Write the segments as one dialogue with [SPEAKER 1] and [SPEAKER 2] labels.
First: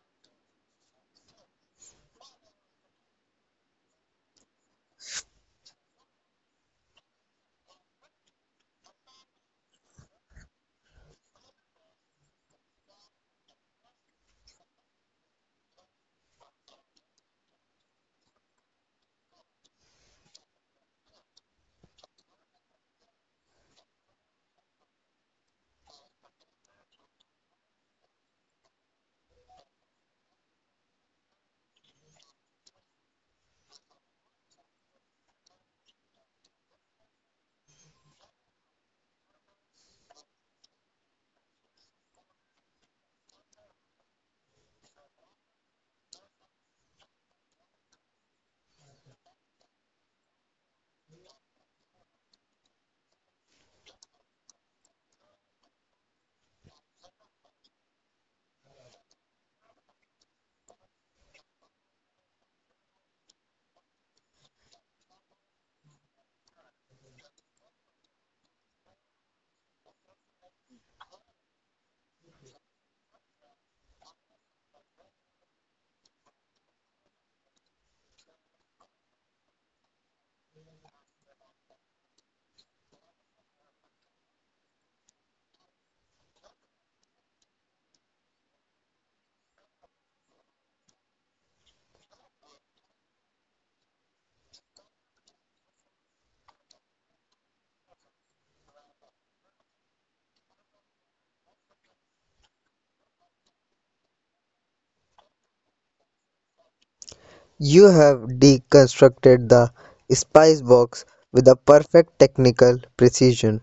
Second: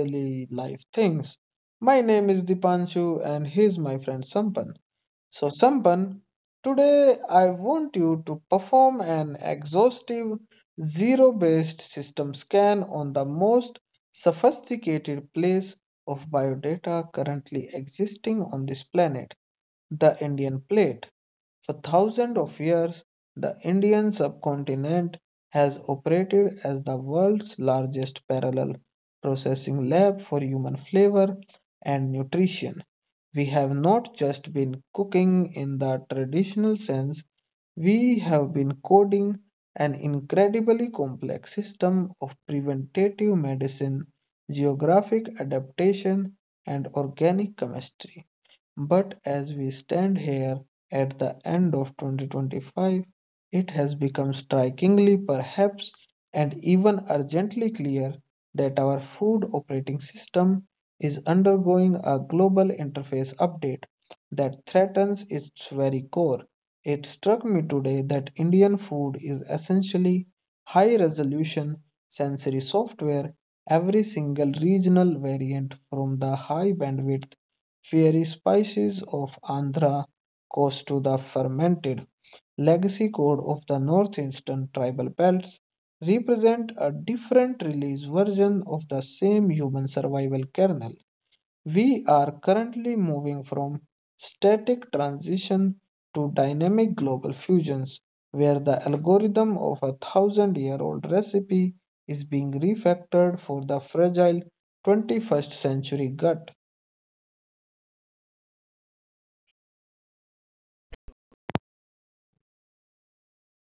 [SPEAKER 1] daily life things. My name is Dipanshu, and he's my friend Sampan. So, Sampan, today I want you to perform an exhaustive zero based system scan on the most sophisticated place of biodata currently existing on this planet, the Indian plate. For thousands of years, the Indian subcontinent has operated as the world's largest parallel processing lab for human flavor and nutrition. We have not just been cooking in the traditional sense, we have been coding an incredibly complex system of preventative medicine, geographic adaptation, and organic chemistry. But as we stand here at the end of 2025, it has become strikingly, perhaps, and even urgently clear that our food operating system is undergoing a global interface update that threatens its very core. It struck me today that Indian food is essentially high resolution sensory software. Every single regional variant from the high bandwidth fiery spices of Andhra coast to the fermented legacy code of the northeastern tribal belts represent a different release version of the same human survival kernel. We are currently moving from static transition to dynamic global fusions, where the algorithm of a thousand year old recipe is being refactored for the fragile 21st century gut.
[SPEAKER 2] You have deconstructed the spice box with a perfect technical precision.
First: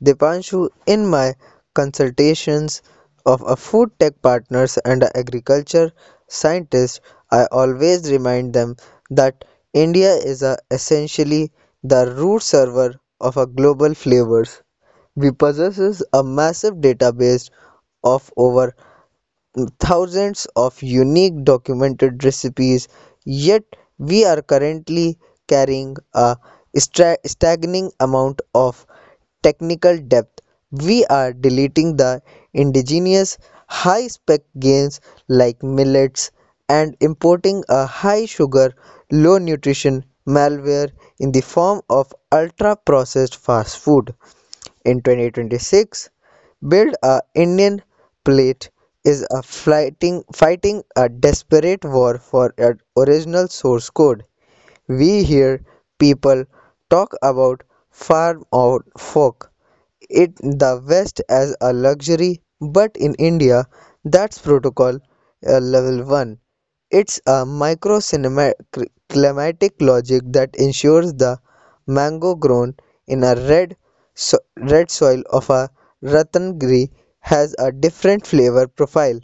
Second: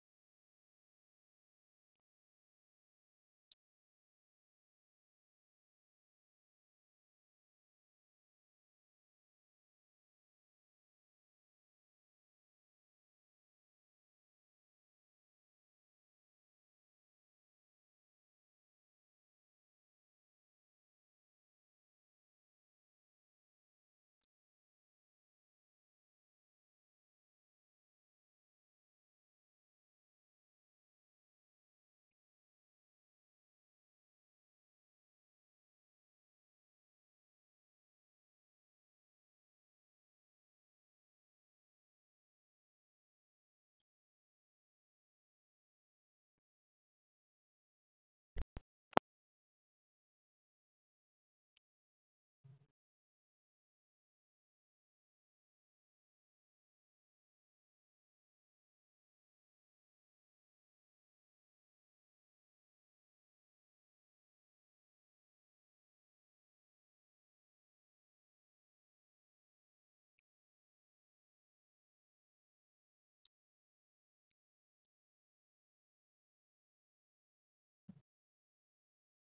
[SPEAKER 2] Dipanshu, in my consultations of a food tech partners and a agriculture scientist, I always remind them that India is essentially the root server of a global flavors. We possess a massive database of over thousands of unique documented recipes, yet we are currently carrying a staggering amount of technical depth. We are deleting the indigenous high spec grains like millets and importing a high sugar, low nutrition malware in the form of ultra processed fast food. In 2026, Build a Indian Plate is a fighting a desperate war for an original source code. We hear people talk about farm out folk in the West as a luxury, but in India, that's protocol level 1. It's a micro climatic logic that ensures the mango grown in a red soil of a Ratnagiri has a different flavor profile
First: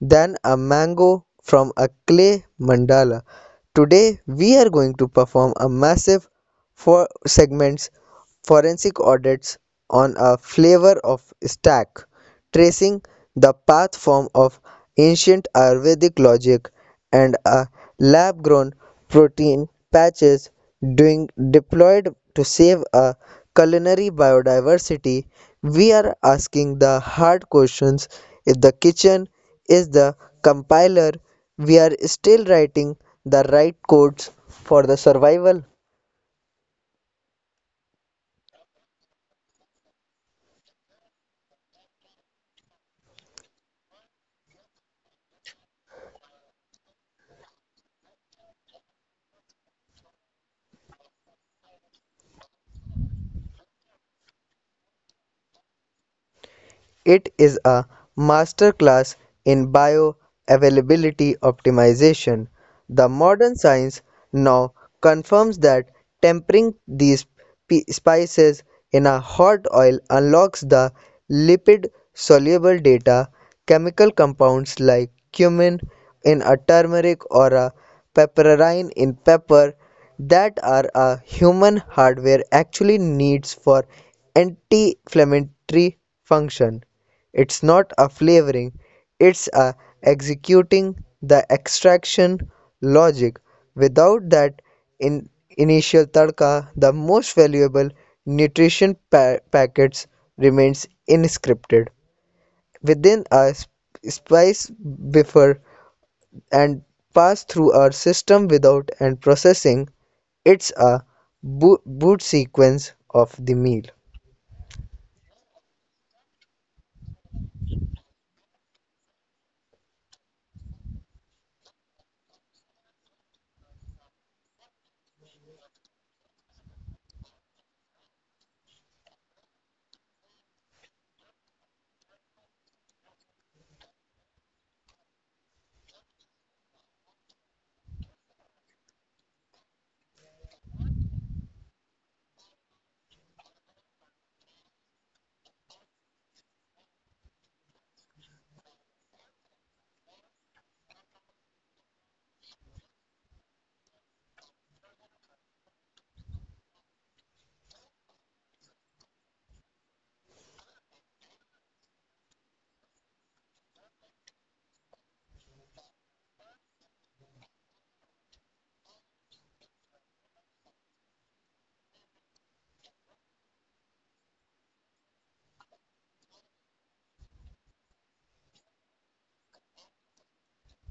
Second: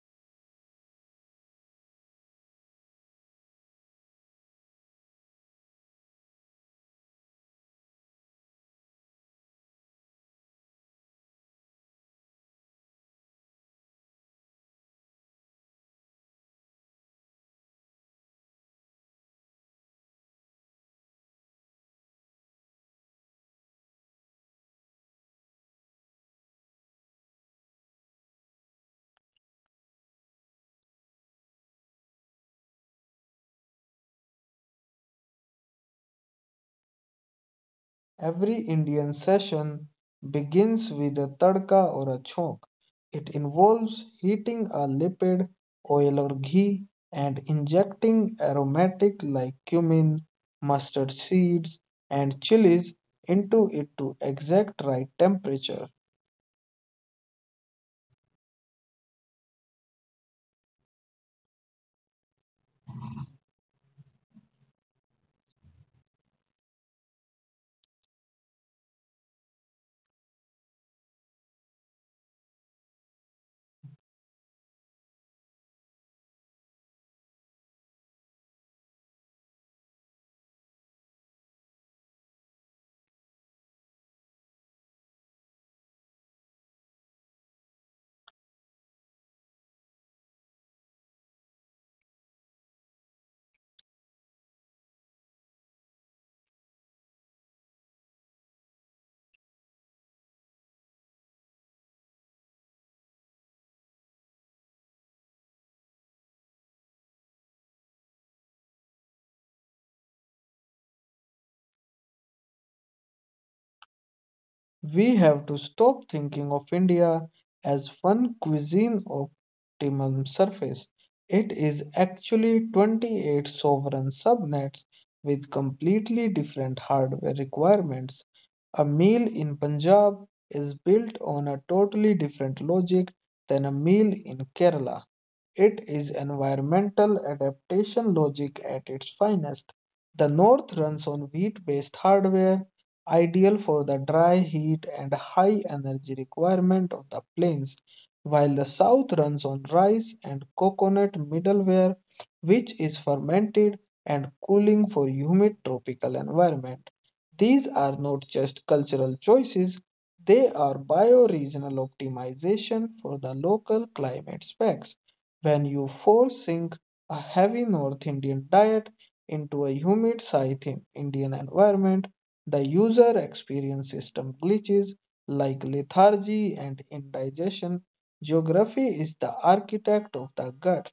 [SPEAKER 2] than a mango from a clay mandala. Today, we are going to perform a massive four segments forensic audits on a flavor of stack, tracing the path form of ancient Ayurvedic logic and a lab grown protein patches doing deployed to save a culinary biodiversity. We are asking the hard questions if the kitchen is the compiler we are still writing the right codes for the survival.
[SPEAKER 1] Every Indian session begins with a tadka or a chok. It involves heating a lipid, oil or ghee, and injecting aromatic like cumin, mustard seeds, and chilies into it to exact right temperature.
[SPEAKER 2] It is a masterclass in bioavailability optimization. The modern science now confirms that tempering these spices in a hot oil unlocks the lipid soluble data. Chemical compounds like cumin in a turmeric or a pepperine in pepper that are a human hardware actually needs for anti-inflammatory function. It's not a flavoring, it's a executing the extraction logic. Without that in initial tadka, the most valuable nutrition packets remains inscripted within a spice buffer and pass through our system without and processing. It's a boot sequence of the meal.
[SPEAKER 1] We have to stop thinking of India as one cuisine optimum surface. It is actually 28 sovereign subnets with completely different hardware requirements. A meal in Punjab is built on a totally different logic than a meal in Kerala. It is environmental adaptation logic at its finest. The north runs on wheat based hardware, ideal for the dry heat and high energy requirement of the plains, while the south runs on rice and coconut middleware, which is fermented and cooling for humid tropical environment. These are not just cultural choices, they are bioregional optimization for the local climate specs. When you force sink a heavy North Indian diet into a humid South Indian environment, the user experience system glitches like lethargy and indigestion. Geography is the architect of the gut.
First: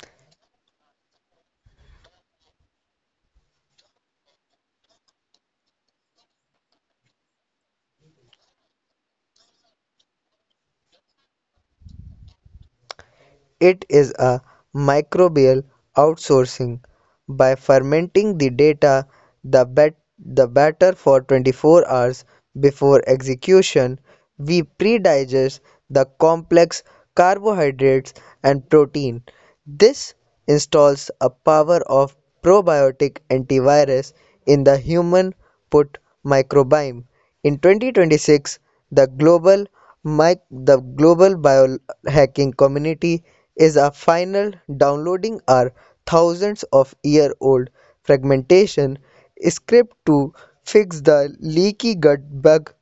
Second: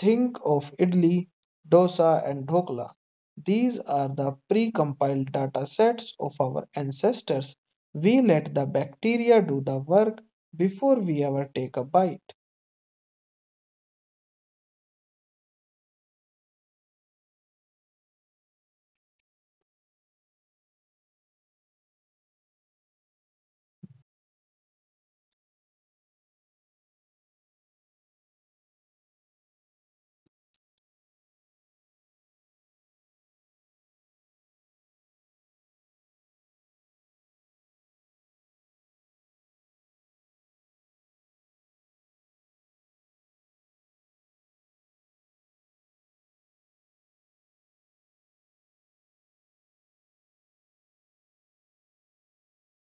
[SPEAKER 1] Think of idli, dosa, and dhokla. These are the pre-compiled data sets of our ancestors. We let the bacteria do the work before we ever take a bite.
[SPEAKER 2] It is a microbial outsourcing. By fermenting the data, the batter for 24 hours before execution, we pre-digest the complex carbohydrates and protein. This installs a power of probiotic antivirus in the human gut microbiome. In 2026, the global Mike, the global biohacking community is a final downloading our thousands of year old fragmentation script to fix the leaky gut bug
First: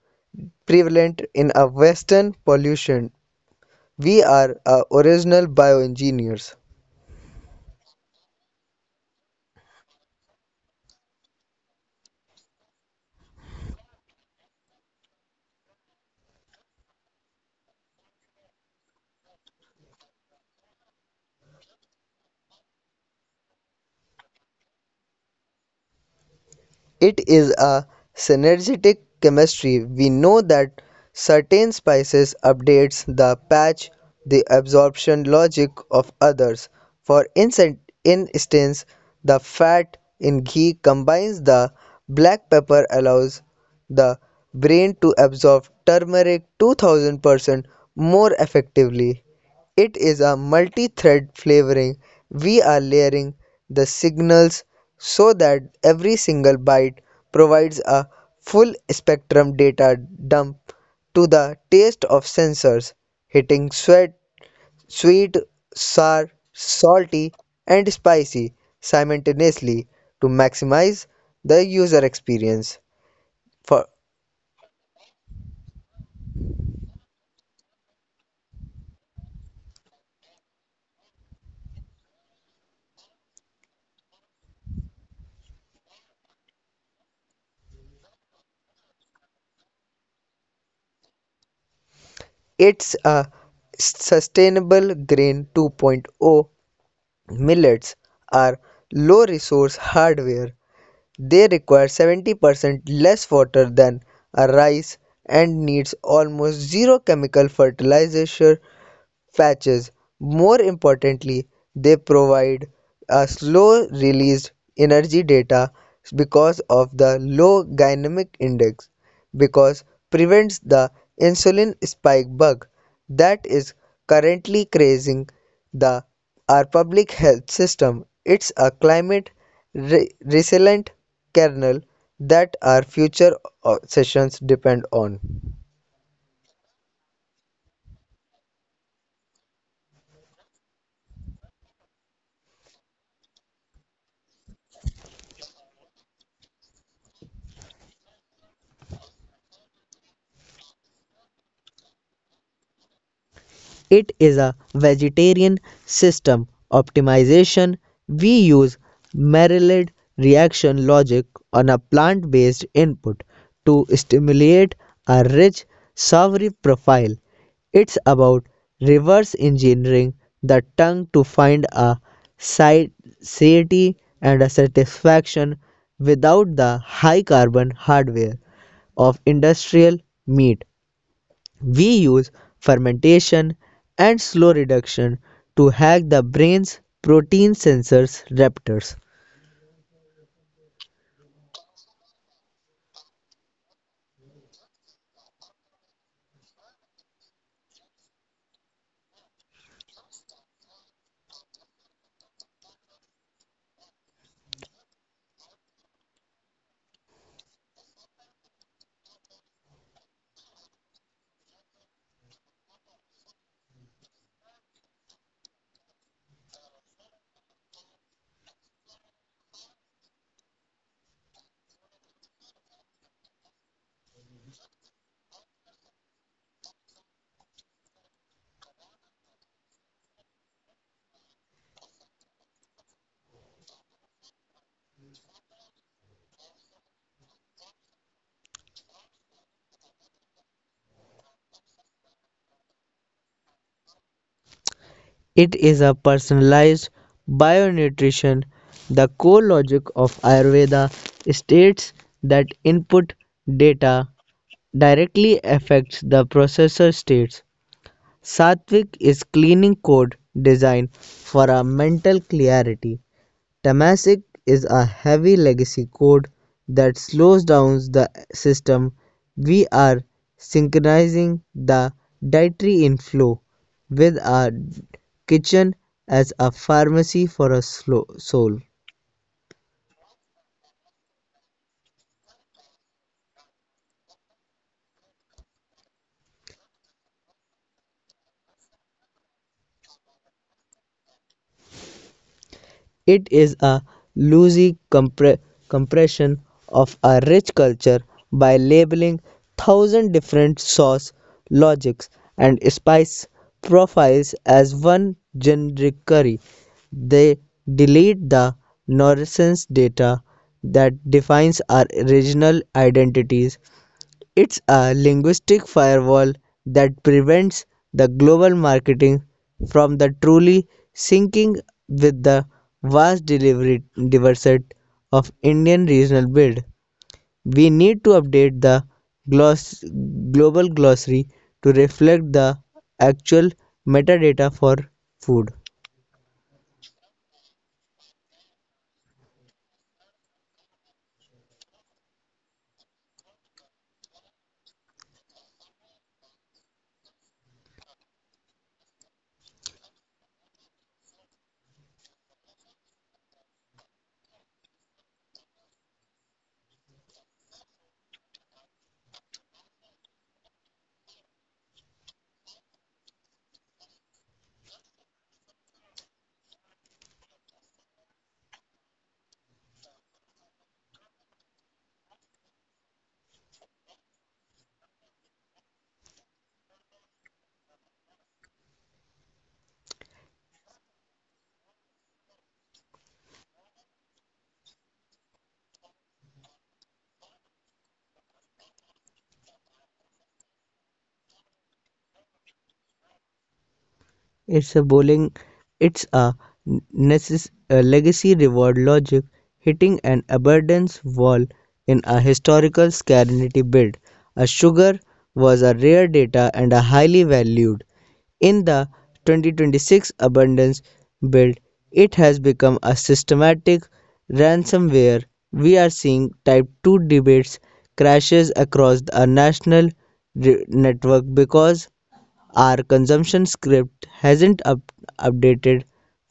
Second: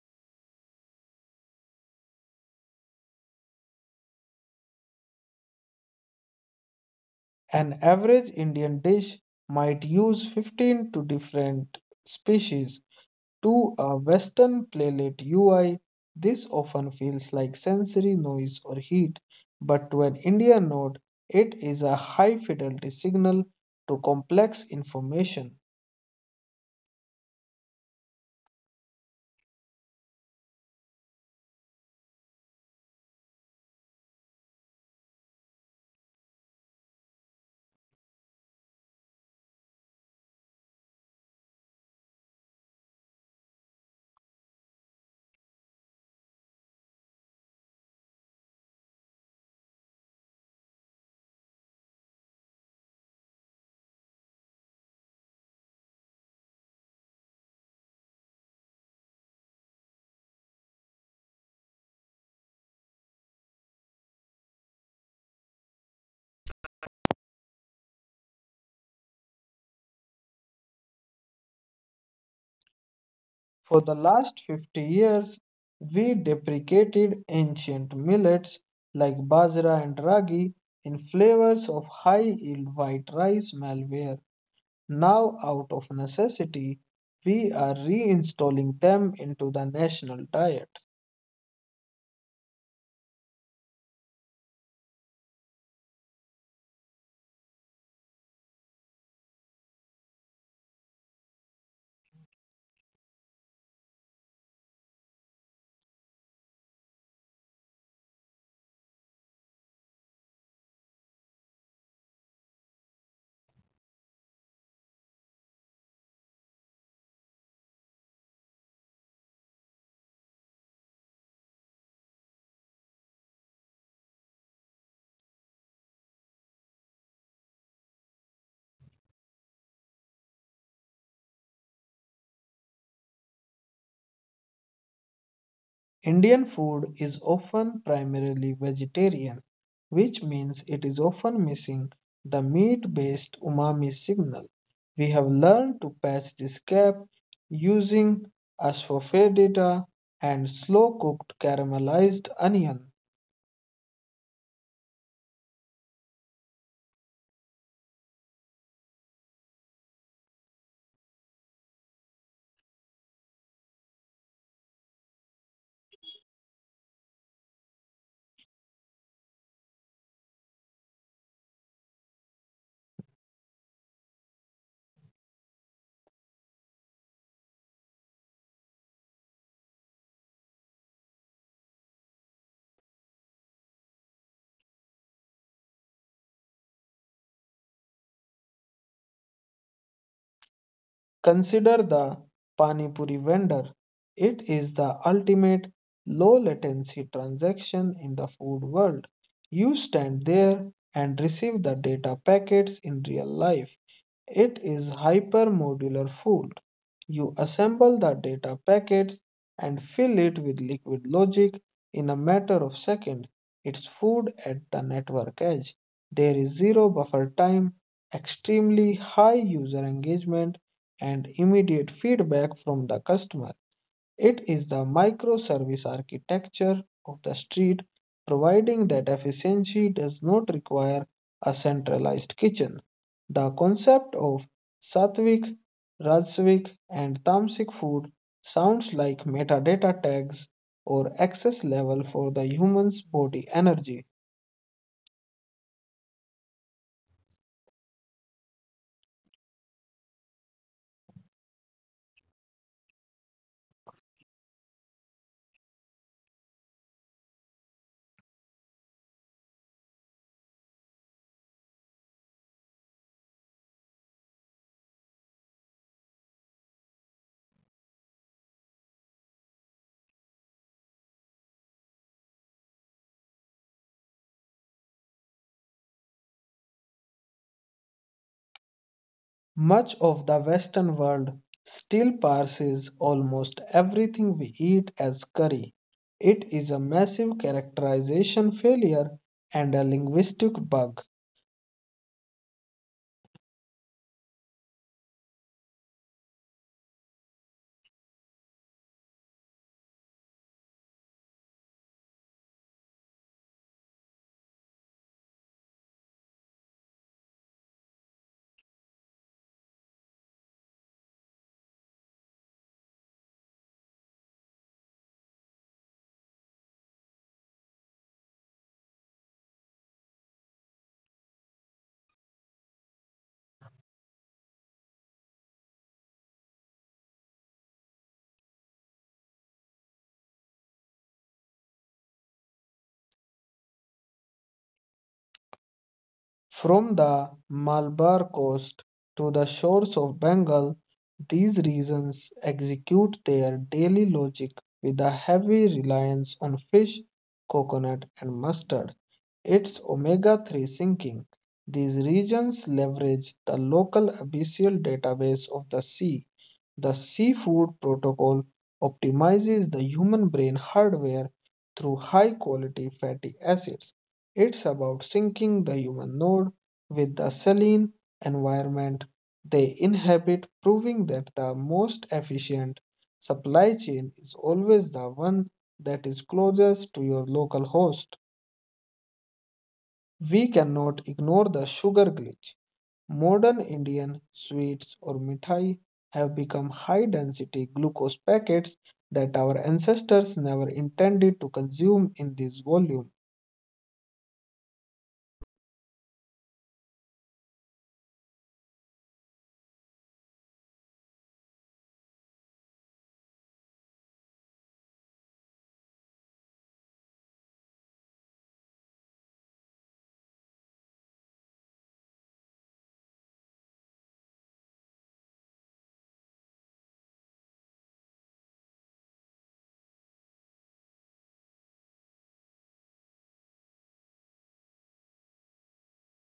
[SPEAKER 2] prevalent in a western pollution. We are original bioengineers.
[SPEAKER 1] An average Indian dish might use 15 to different species. To a Western playlet UI, this often feels like sensory noise or heat, but to an Indian node, it is a high fidelity signal to complex information.
[SPEAKER 2] It is a synergetic chemistry. We know that certain spices updates the patch the absorption logic of others. For instance, the fat in ghee combines the black pepper allows the brain to absorb turmeric 2000% more effectively. It is a multi-thread flavoring, we are layering the signals so that every single byte provides a full spectrum data dump to the taste of sensors, hitting sweet, sour, salty, and spicy simultaneously to maximize the user experience. For
[SPEAKER 1] For the last 50 years, we deprecated ancient millets like bajra and ragi in flavors of high yield white rice malware. Now, out of necessity, we are reinstalling them into the national diet.
[SPEAKER 2] it's a sustainable grain 2.0. Millets are low-resource hardware; they require 70% less water than a rice and needs almost zero chemical fertilizer. Patches. More importantly, they provide a slow released energy data because of the low glycemic index because prevents the insulin spike bug that is currently crazing the our public health system. It's a climate resilient kernel that our future sessions depend on.
[SPEAKER 1] Indian food is often primarily vegetarian, which means it is often missing the meat-based umami signal. We have learned to patch this gap using asafoetida and slow-cooked caramelized onion.
[SPEAKER 2] It is a vegetarian system optimization. We use Maillard reaction logic on a plant-based input to stimulate a rich savory profile. It's about reverse engineering the tongue to find a si- satiety and a satisfaction without the high carbon hardware of industrial meat. We use fermentation and slow reduction to hack the brain's protein sensors receptors.
[SPEAKER 1] Consider the pani puri vendor. It is the ultimate low-latency transaction in the food world. You stand there and receive the data packets in real life. It is hypermodular food. You assemble the data packets and fill it with liquid logic in a matter of seconds. It's food at the network edge. There is zero buffer time, extremely high user engagement, and immediate feedback from the customer. It is the microservice architecture of the street, providing that efficiency does not require a centralized kitchen. The concept of sattvic, rajasic, and tamasic food sounds like metadata tags or access level for the human's body energy.
[SPEAKER 2] It is a personalized bionutrition. The core logic of Ayurveda states that input data directly affects the processor states. Sattvic is cleaning code design for a mental clarity. Temasek is a heavy legacy code that slows down the system. We are synchronizing the dietary inflow with our kitchen as a pharmacy for a soul.
[SPEAKER 1] Much of the Western world still parses almost everything we eat as curry. It is a massive characterization failure and a linguistic bug.
[SPEAKER 2] It is a loosey compre- compression of a rich culture by labeling thousand different sauce logics and spice profiles as one generic curry. They delete the nonsense data that defines our regional identities. It's a linguistic firewall that prevents the global marketing from the truly syncing with the vast delivery diversity of Indian regional build. We need to update the gloss- global glossary to reflect the actual metadata for food.
[SPEAKER 1] From the Malabar coast to the shores of Bengal, these regions execute their daily logic with a heavy reliance on fish, coconut, and mustard. Its omega-3 sinking. These regions leverage the local abyssal database of the sea. The seafood protocol optimizes the human brain hardware through high-quality fatty acids. It's about syncing the human node with the saline environment they inhabit, proving that the most efficient supply chain is always the one that is closest to your local host. We cannot ignore the sugar glitch. Modern Indian sweets or mithai have become high density glucose packets that our ancestors never intended to consume in this volume.
[SPEAKER 2] It's a bowling. It's a a legacy reward logic hitting an abundance wall in a historical scarcity bid. A sugar was a rare data and a highly valued. In the 2026 abundance build, it has become a systematic ransomware. We are seeing type 2 debates crashes across a national network because our consumption script hasn't updated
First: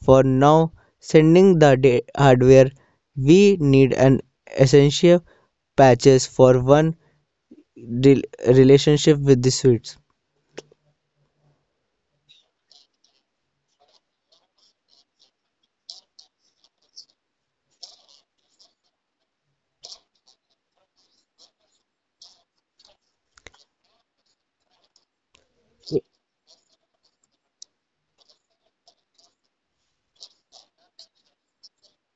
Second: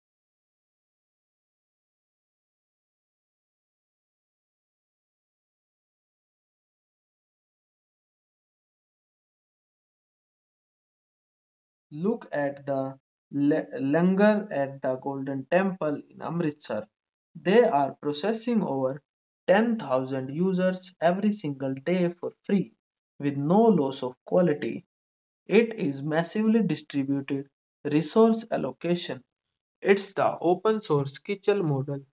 [SPEAKER 2] for now sending the hardware. We need an essential patches for one re- relationship with the switch.
[SPEAKER 1] Look at the langar at the Golden Temple in Amritsar. They are processing over 10,000 users every single day for free with no loss of quality. It is massively distributed resource allocation. It's the open source Kitchell model.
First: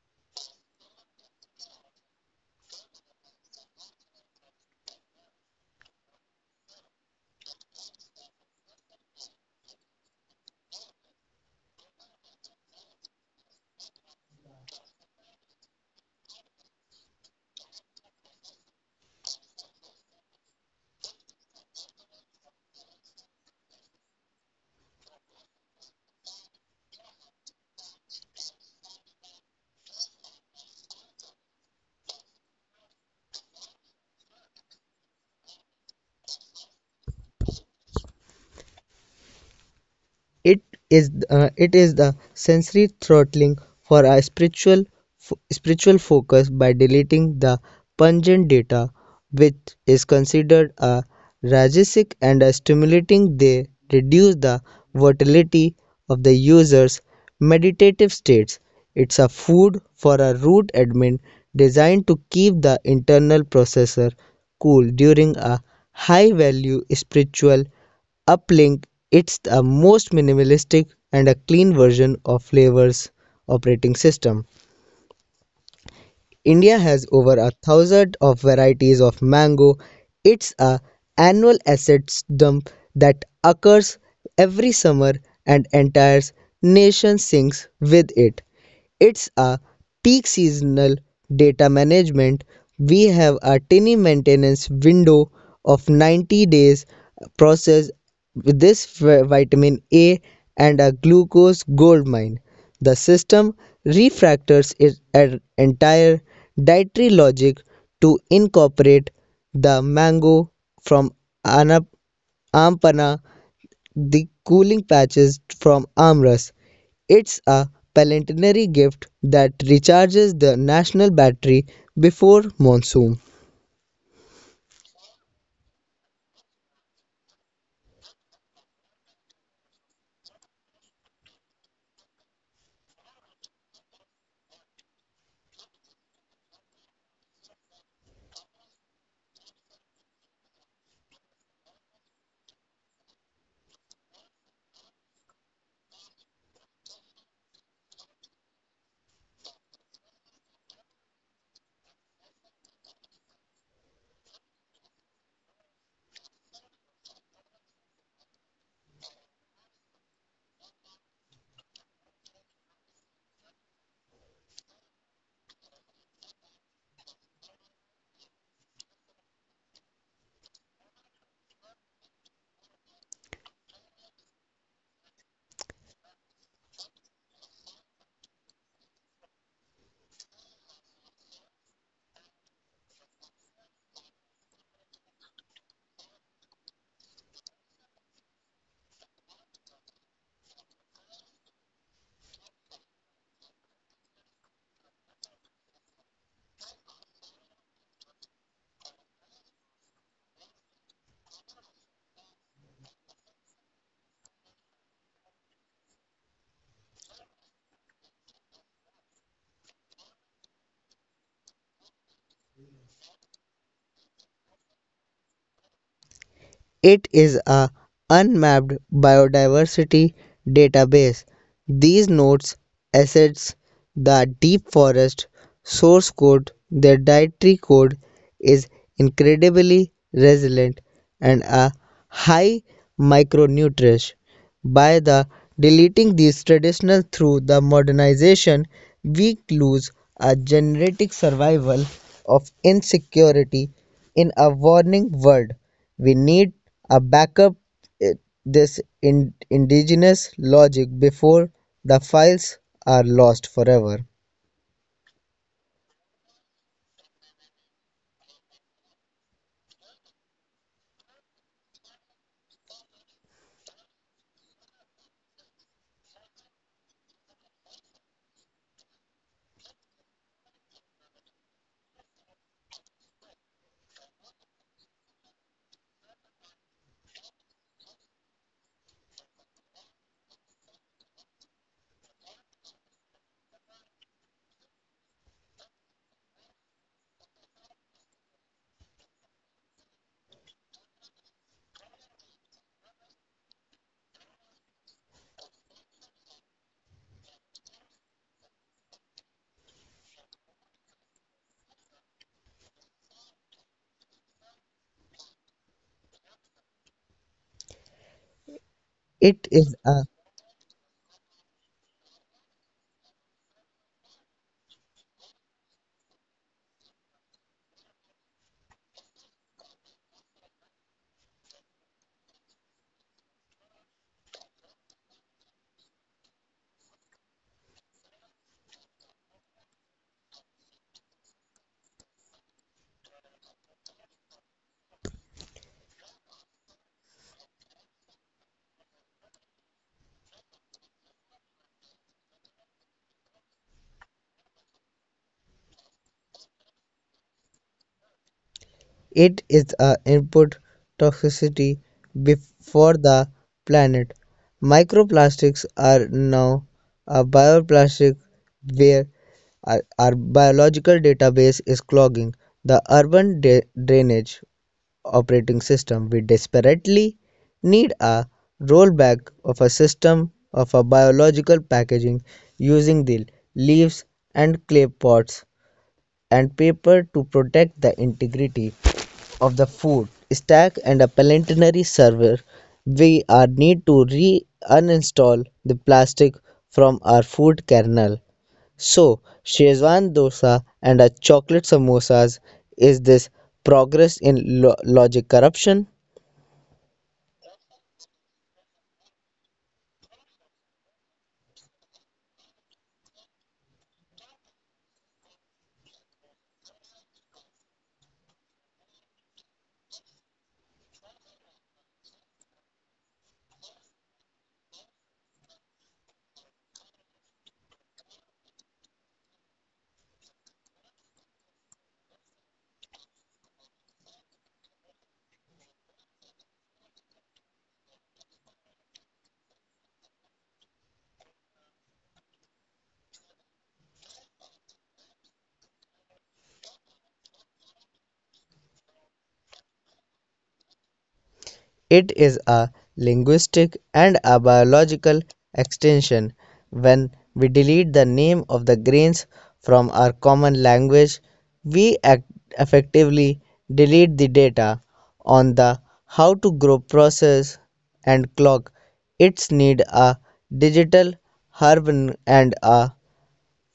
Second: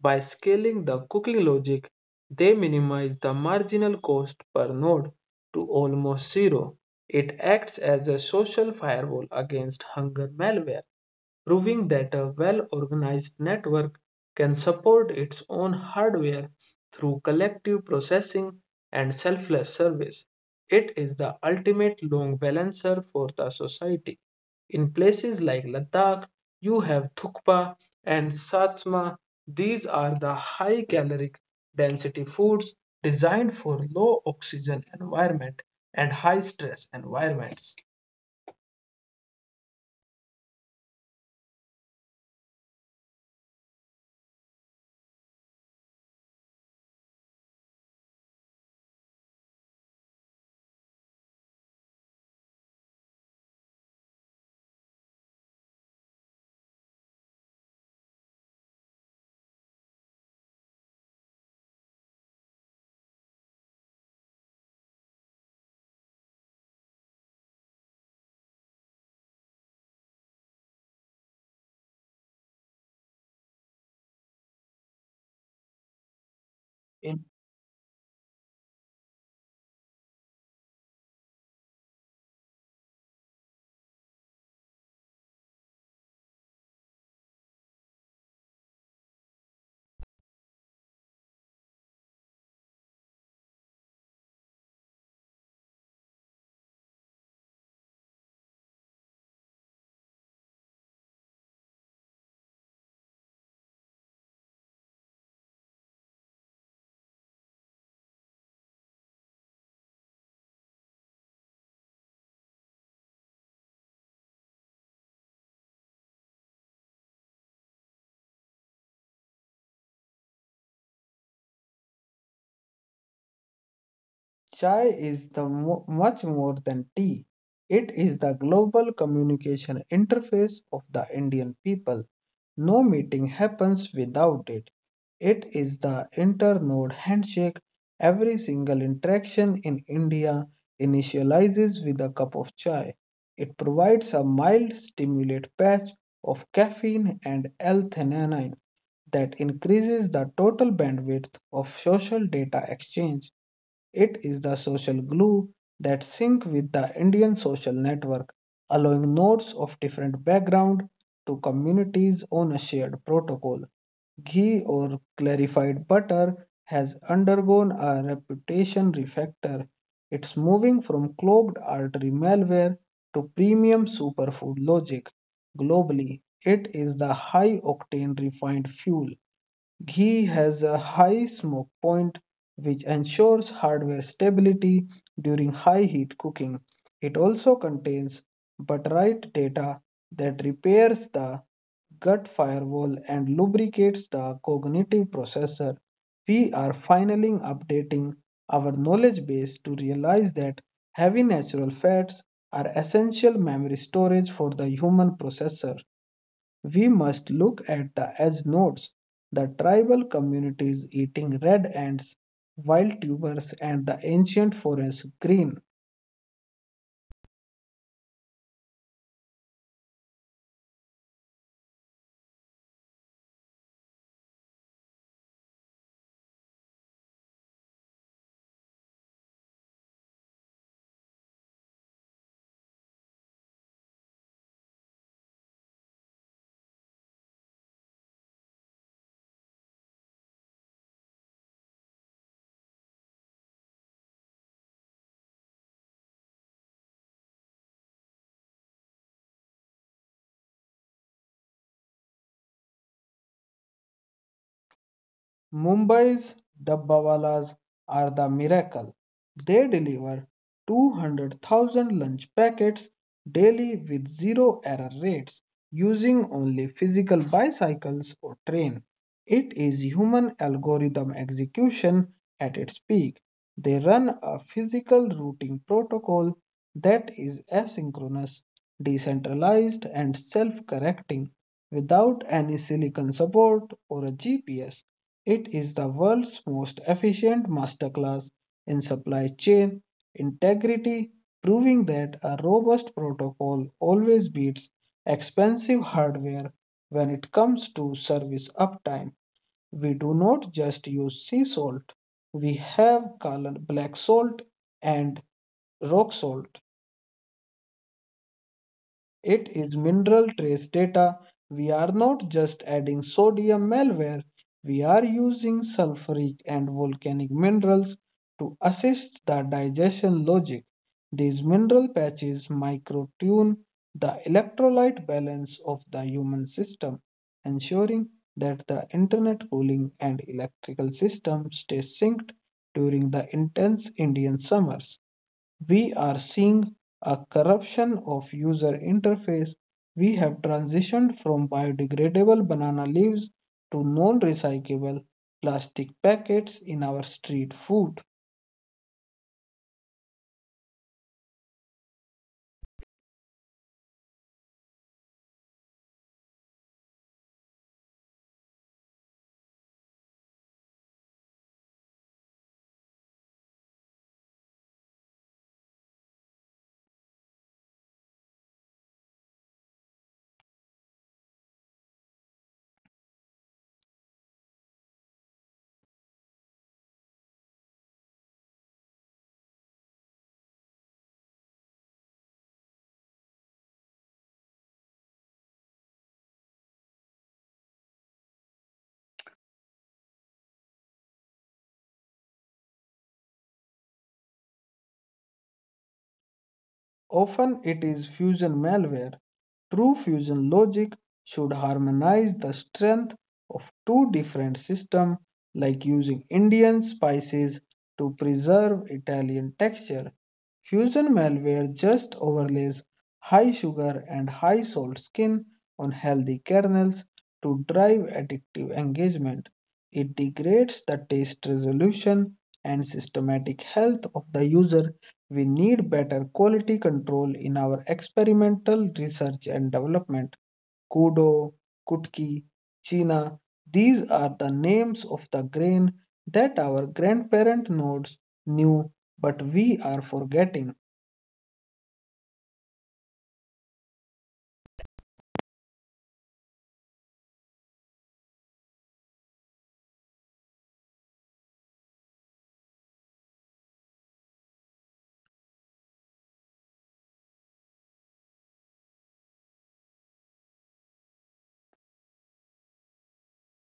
[SPEAKER 1] By scaling the cooking logic, they minimize the marginal cost per node to almost zero. It acts as a social firewall against hunger malware, proving that a well-organized network can support its own hardware through collective processing and selfless service. It is the ultimate long balancer for the society. In places like Ladakh, you have Thukpa and Satsma. These are the high caloric density foods designed for low oxygen environment and high stress environments.
[SPEAKER 2] It it is the sensory throttling for a spiritual focus by deleting the pungent data, which is considered a rajasic and a stimulating. They reduce the volatility of the user's meditative states. It's a food for a root admin designed to keep the internal processor cool during a high value spiritual Uplink. It's the most minimalistic and a clean version of Flavor's operating system. India has
[SPEAKER 1] In
[SPEAKER 2] over a thousand of varieties of mango. It's a annual assets dump that occurs every summer and entire nation sinks with it. It's a peak seasonal data management. We have a tiny maintenance window of 90 days process with this vitamin A and a glucose gold mine. The system refactors its entire dietary logic to incorporate the mango from Anap- Ampana, the cooling patches from Amras. It's a planetary gift that recharges the national battery before monsoon.
[SPEAKER 1] Chai is the much more than tea. It is the global communication interface of the Indian people. No meeting happens without it. It is the internode handshake. Every single interaction in India initializes with a cup of chai. It provides a mild stimulate patch of caffeine and L-theanine that increases the total bandwidth of social data exchange. It is the social glue that syncs with the Indian social network, allowing nodes of different background to communities on a shared protocol. Ghee or clarified butter has undergone a reputation refactor. It's moving from clogged artery malware to premium superfood logic. Globally, it is the high octane refined fuel. Ghee has a high smoke point, which ensures hardware stability during high heat cooking. It also contains butyrate data that repairs the gut firewall and lubricates the cognitive processor. We are finally updating our knowledge base to realize that heavy natural fats are essential memory storage for the human processor. We must look at the edge nodes, the tribal communities eating red ants, wild tubers, and the ancient forest green.
[SPEAKER 2] It is a unmapped biodiversity database. These nodes assess the deep forest source code. Their dietary code is incredibly resilient and a high micronutrient by the deleting these traditional through the modernization, we lose a genetic survival of insecurity in a warning world. We need a backup eh, this indigenous logic before the files are lost forever.
[SPEAKER 1] Mumbai's Dabbawalas are the miracle. They deliver 200,000 lunch packets daily with zero error rates using only physical bicycles or train. It is human algorithm execution at its peak. They run a physical routing protocol that is asynchronous, decentralized, and self correcting without any silicon support or a GPS. It is the world's most efficient masterclass in supply chain integrity, proving that a robust protocol always beats expensive hardware when it comes to service uptime. We do not just use sea salt, we have black salt and rock salt.
[SPEAKER 2] It
[SPEAKER 1] It
[SPEAKER 2] is
[SPEAKER 1] is
[SPEAKER 2] a
[SPEAKER 1] mineral trace data. We are not just adding sodium malware, we are using sulfuric and volcanic minerals to assist the digestion logic. These mineral patches microtune the electrolyte balance of the human system, ensuring that the internet cooling and electrical system stay synced during the intense Indian summers. We are seeing a corruption of user interface. We have transitioned from biodegradable banana leaves to non recyclable plastic packets in our street food.
[SPEAKER 2] it is a input toxicity before the planet. Microplastics are now a bioplastic where our biological database is clogging the urban drainage operating system. We desperately need a rollback of a system of a biological packaging using the leaves and clay pots and paper to protect the integrity of the food stack and a planetary server. We are need to re uninstall the plastic from our food kernel. So shezwan dosa and a chocolate samosas is this progress in logic corruption.
[SPEAKER 1] Often it is fusion malware. True fusion logic should harmonize the strength of two different systems, like using Indian spices to preserve Italian texture. Fusion malware just overlays high sugar and high salt skin on healthy kernels to drive addictive engagement. It degrades the taste resolution and systematic health of the user. We need better quality control in our experimental research and development. Kudo, Kutki, China, these are the names of the grain that our grandparent nodes knew, but we are forgetting.
[SPEAKER 2] It is a linguistic and a biological extension. When we delete the name of the grains from our common language we act effectively delete the data on the how to grow process and clock its need a digital herb and a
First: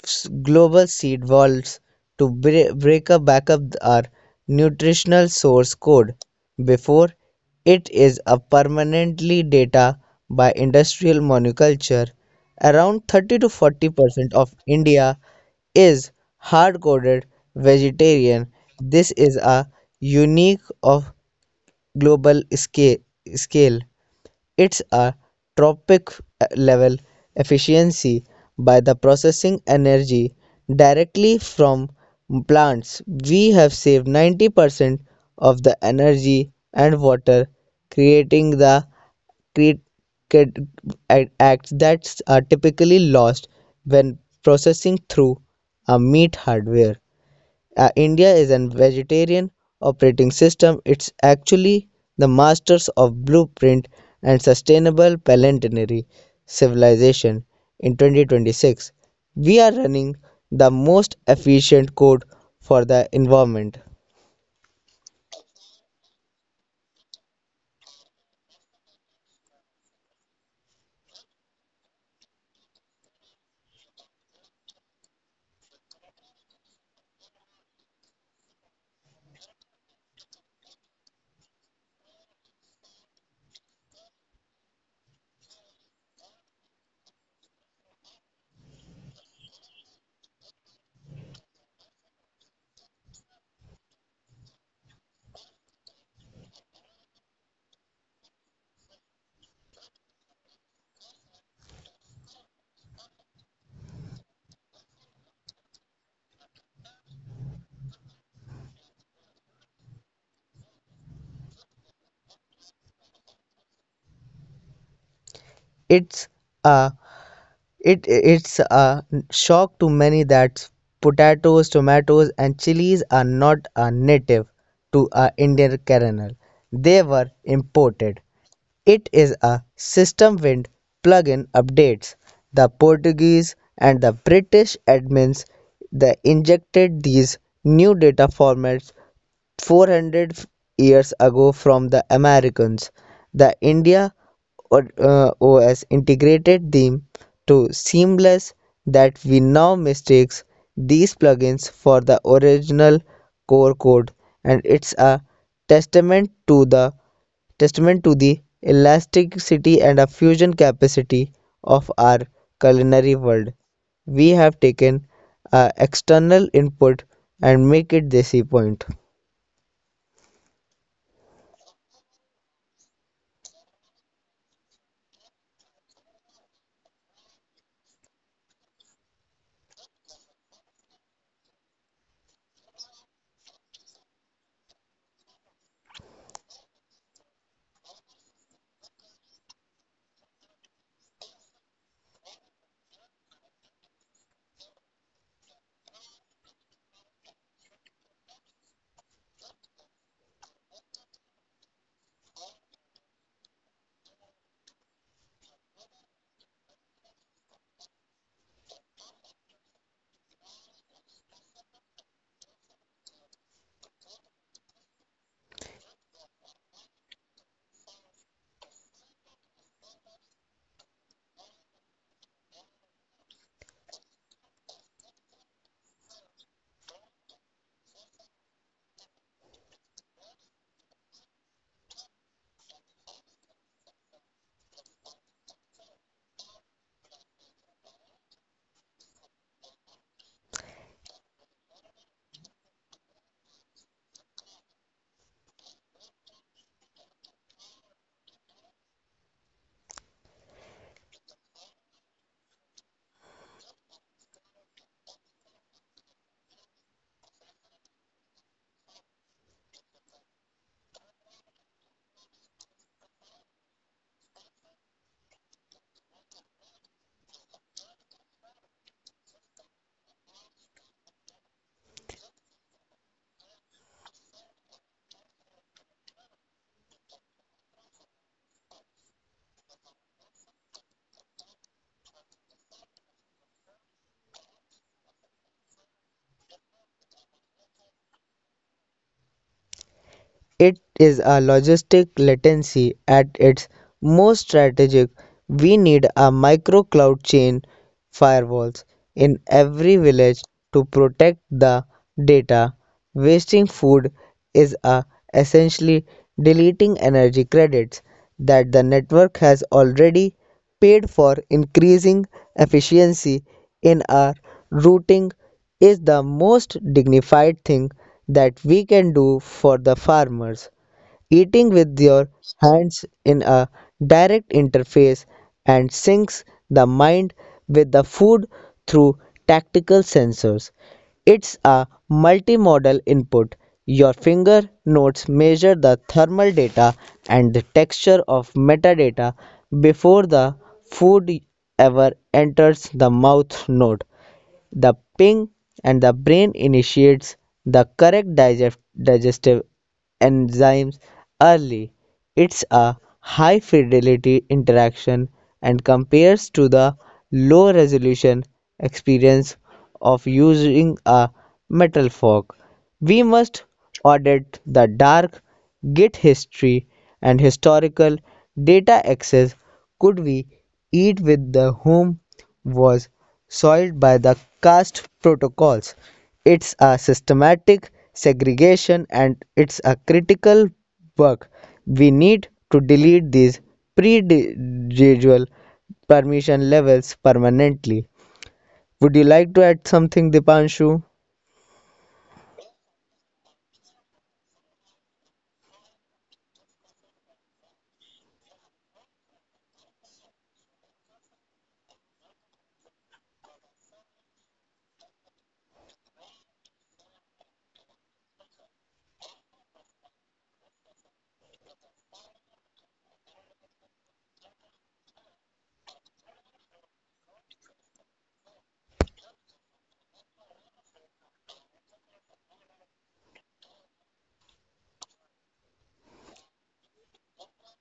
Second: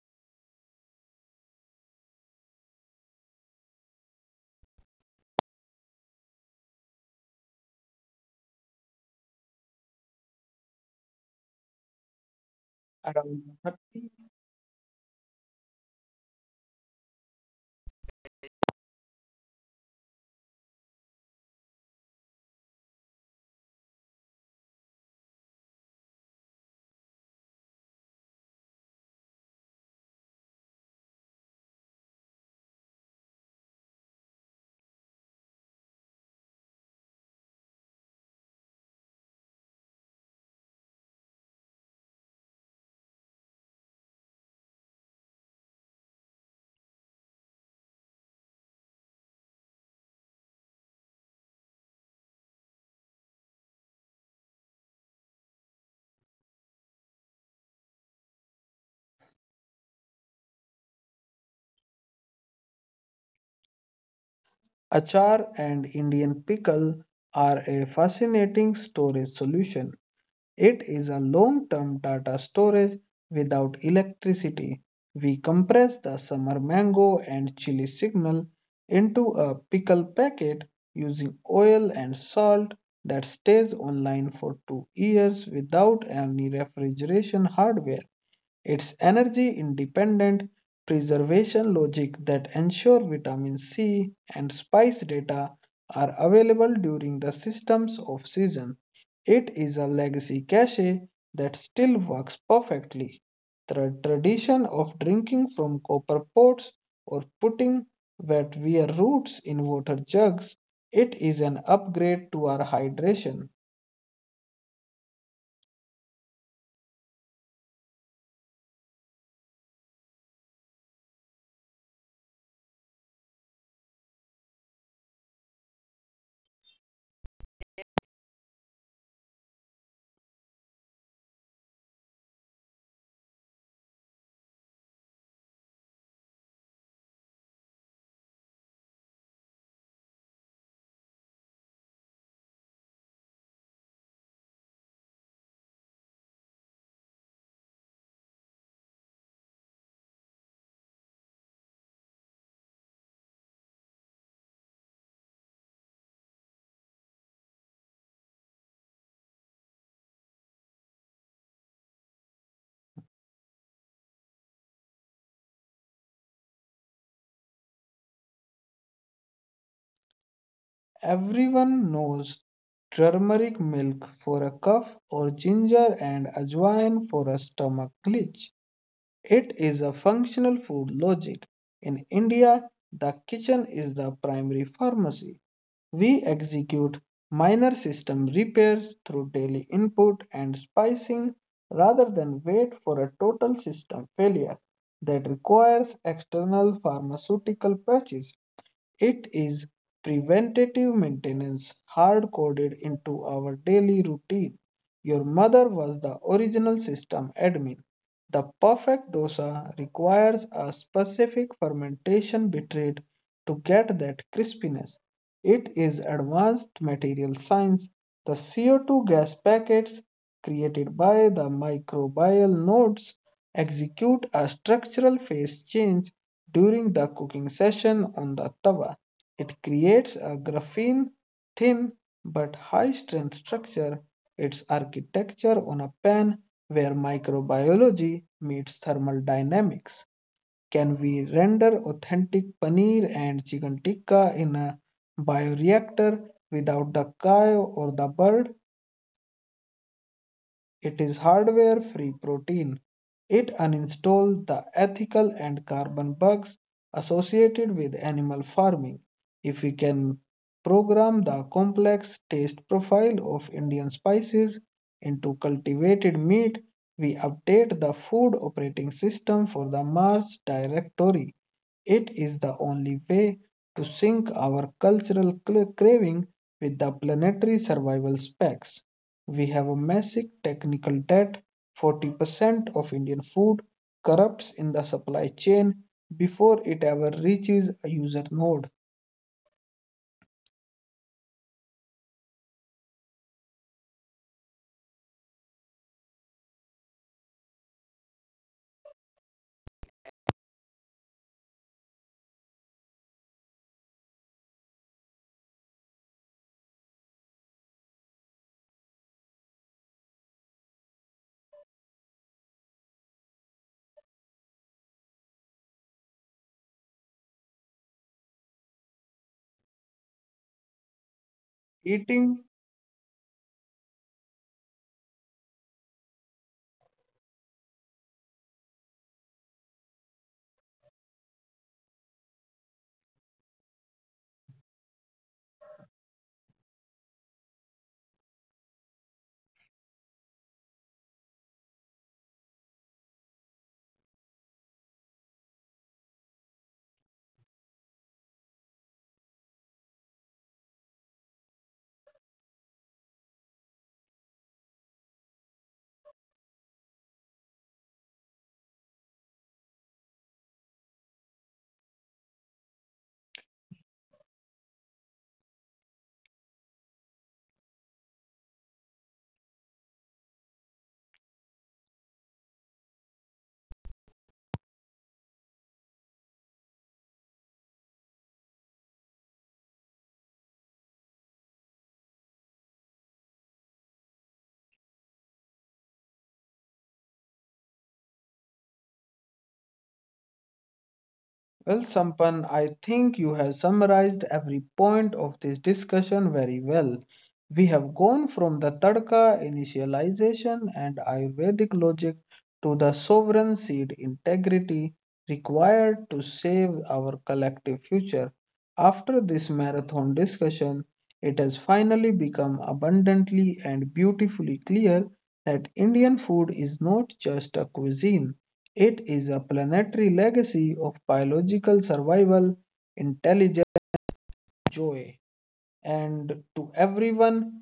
[SPEAKER 2] global seed vaults to bre- break up back up our nutritional source code before it is a permanently data by industrial monoculture. Around 30 to
[SPEAKER 1] Around
[SPEAKER 2] 40
[SPEAKER 1] 30
[SPEAKER 2] percent of india is hard coded vegetarian. This is a unique of global scale. It's a tropic level efficiency by the processing energy directly from plants. We have saved 90% of the energy and water creating the create acts that are typically lost when processing through a meat hardware. India is a vegetarian operating system. It's actually the masters of blueprint and sustainable planetary civilization in 2026. We are running the most efficient code for the environment.
[SPEAKER 1] achar and Indian pickle are a fascinating storage solution. It is a long-term data storage without electricity. We compress the summer mango and chili signal into a pickle packet using oil and salt that stays online for 2 years without any refrigeration hardware. It's energy independent preservation logic that ensure vitamin C and spice data are available during the systems of season. It is a legacy cache that still works perfectly. The tradition of drinking from copper pots or putting wet wear roots in water jugs, it is an upgrade to our hydration.
[SPEAKER 2] It's a it's a shock to many that potatoes, tomatoes, and chilies are not a native to a Indian kernel. They were imported. It is a system Wind plugin updates the Portuguese and the British admins that injected these new data formats 400 years ago from the Americans. The India OS integrated them to seamless that we now mistakes these plugins for the original core code. And it's a testament to the testament to the elasticity and a fusion capacity of our culinary world. We have taken a external input and make it desi point.
[SPEAKER 1] Everyone knows turmeric milk for a cough or ginger and ajwain for a stomach glitch. It is a functional food logic. In India, the kitchen is the primary pharmacy. We execute minor system repairs through daily input and spicing rather than wait for a total system failure that requires external pharmaceutical patches. It is preventative maintenance hard coded into our daily routine. Your mother was the original system admin. The perfect dosa requires a specific fermentation bitrate to get that crispiness. It is advanced material science. The CO2 gas packets created by the microbial nodes execute a structural phase change during the cooking session on the tawa. It creates a graphene thin but high strength structure. Its architecture on a pan where microbiology meets thermal dynamics. Can we render authentic paneer and chicken tikka in a bioreactor without the cow or the bird? It is hardware free protein. It uninstalls the ethical and carbon bugs associated with animal farming. If we can program the complex taste profile of Indian spices into cultivated meat, we update the food operating system for the Mars directory. It is the only way to sync our cultural craving with the planetary survival specs. We have a massive technical debt. 40% of Indian food corrupts in the supply chain before it ever reaches a user node.
[SPEAKER 2] It is a logistic latency at its most strategic. We need a micro cloud chain firewalls in every village to protect the data. Wasting food is a essentially deleting energy credits that the network has already paid for. Increasing efficiency in our routing is the most dignified thing that we can do for the farmers. Eating with your
[SPEAKER 1] Eating
[SPEAKER 2] hands in a direct interface and syncs the mind with the food through tactical sensors. It's a multimodal input. Your finger notes measure the thermal data and the texture of metadata before the food ever enters the mouth node the ping and the brain initiates the correct digestive enzymes early. It's a high fidelity interaction and compares to the low resolution experience of using a metal fork. We must audit the dark Git history and historical data access. Could we eat with the whom was soiled by the caste protocols. It's a systematic segregation and it's a critical work. We need to delete these pre-residual permission levels permanently. Would you like to add something, Dipanshu?
[SPEAKER 1] Well, Sampan, I think you have summarized every point of this discussion very well. We have gone from the tadka initialization and Ayurvedic logic to the sovereign seed integrity required to save our collective future. After this marathon discussion, it has finally become abundantly and beautifully clear that Indian food is not just a cuisine, it is a planetary legacy of biological survival, intelligent joy, and to everyone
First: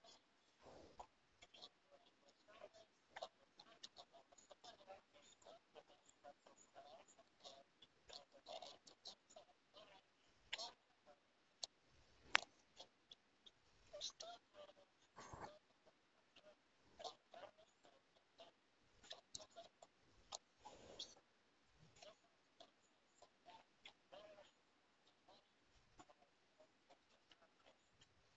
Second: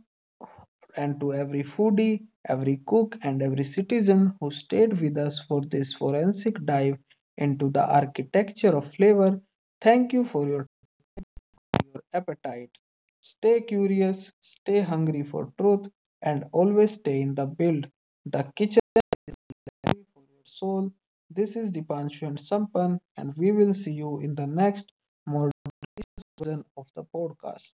[SPEAKER 1] and to every foodie, every cook, and every citizen who stayed with us for this forensic dive into the architecture of flavor. Thank you for your appetite. Stay curious, stay hungry for truth, and always stay in the build, the kitchen healthy for your soul. This is Dipanshu and Sampan, and we will see you in the next modern version of the podcast.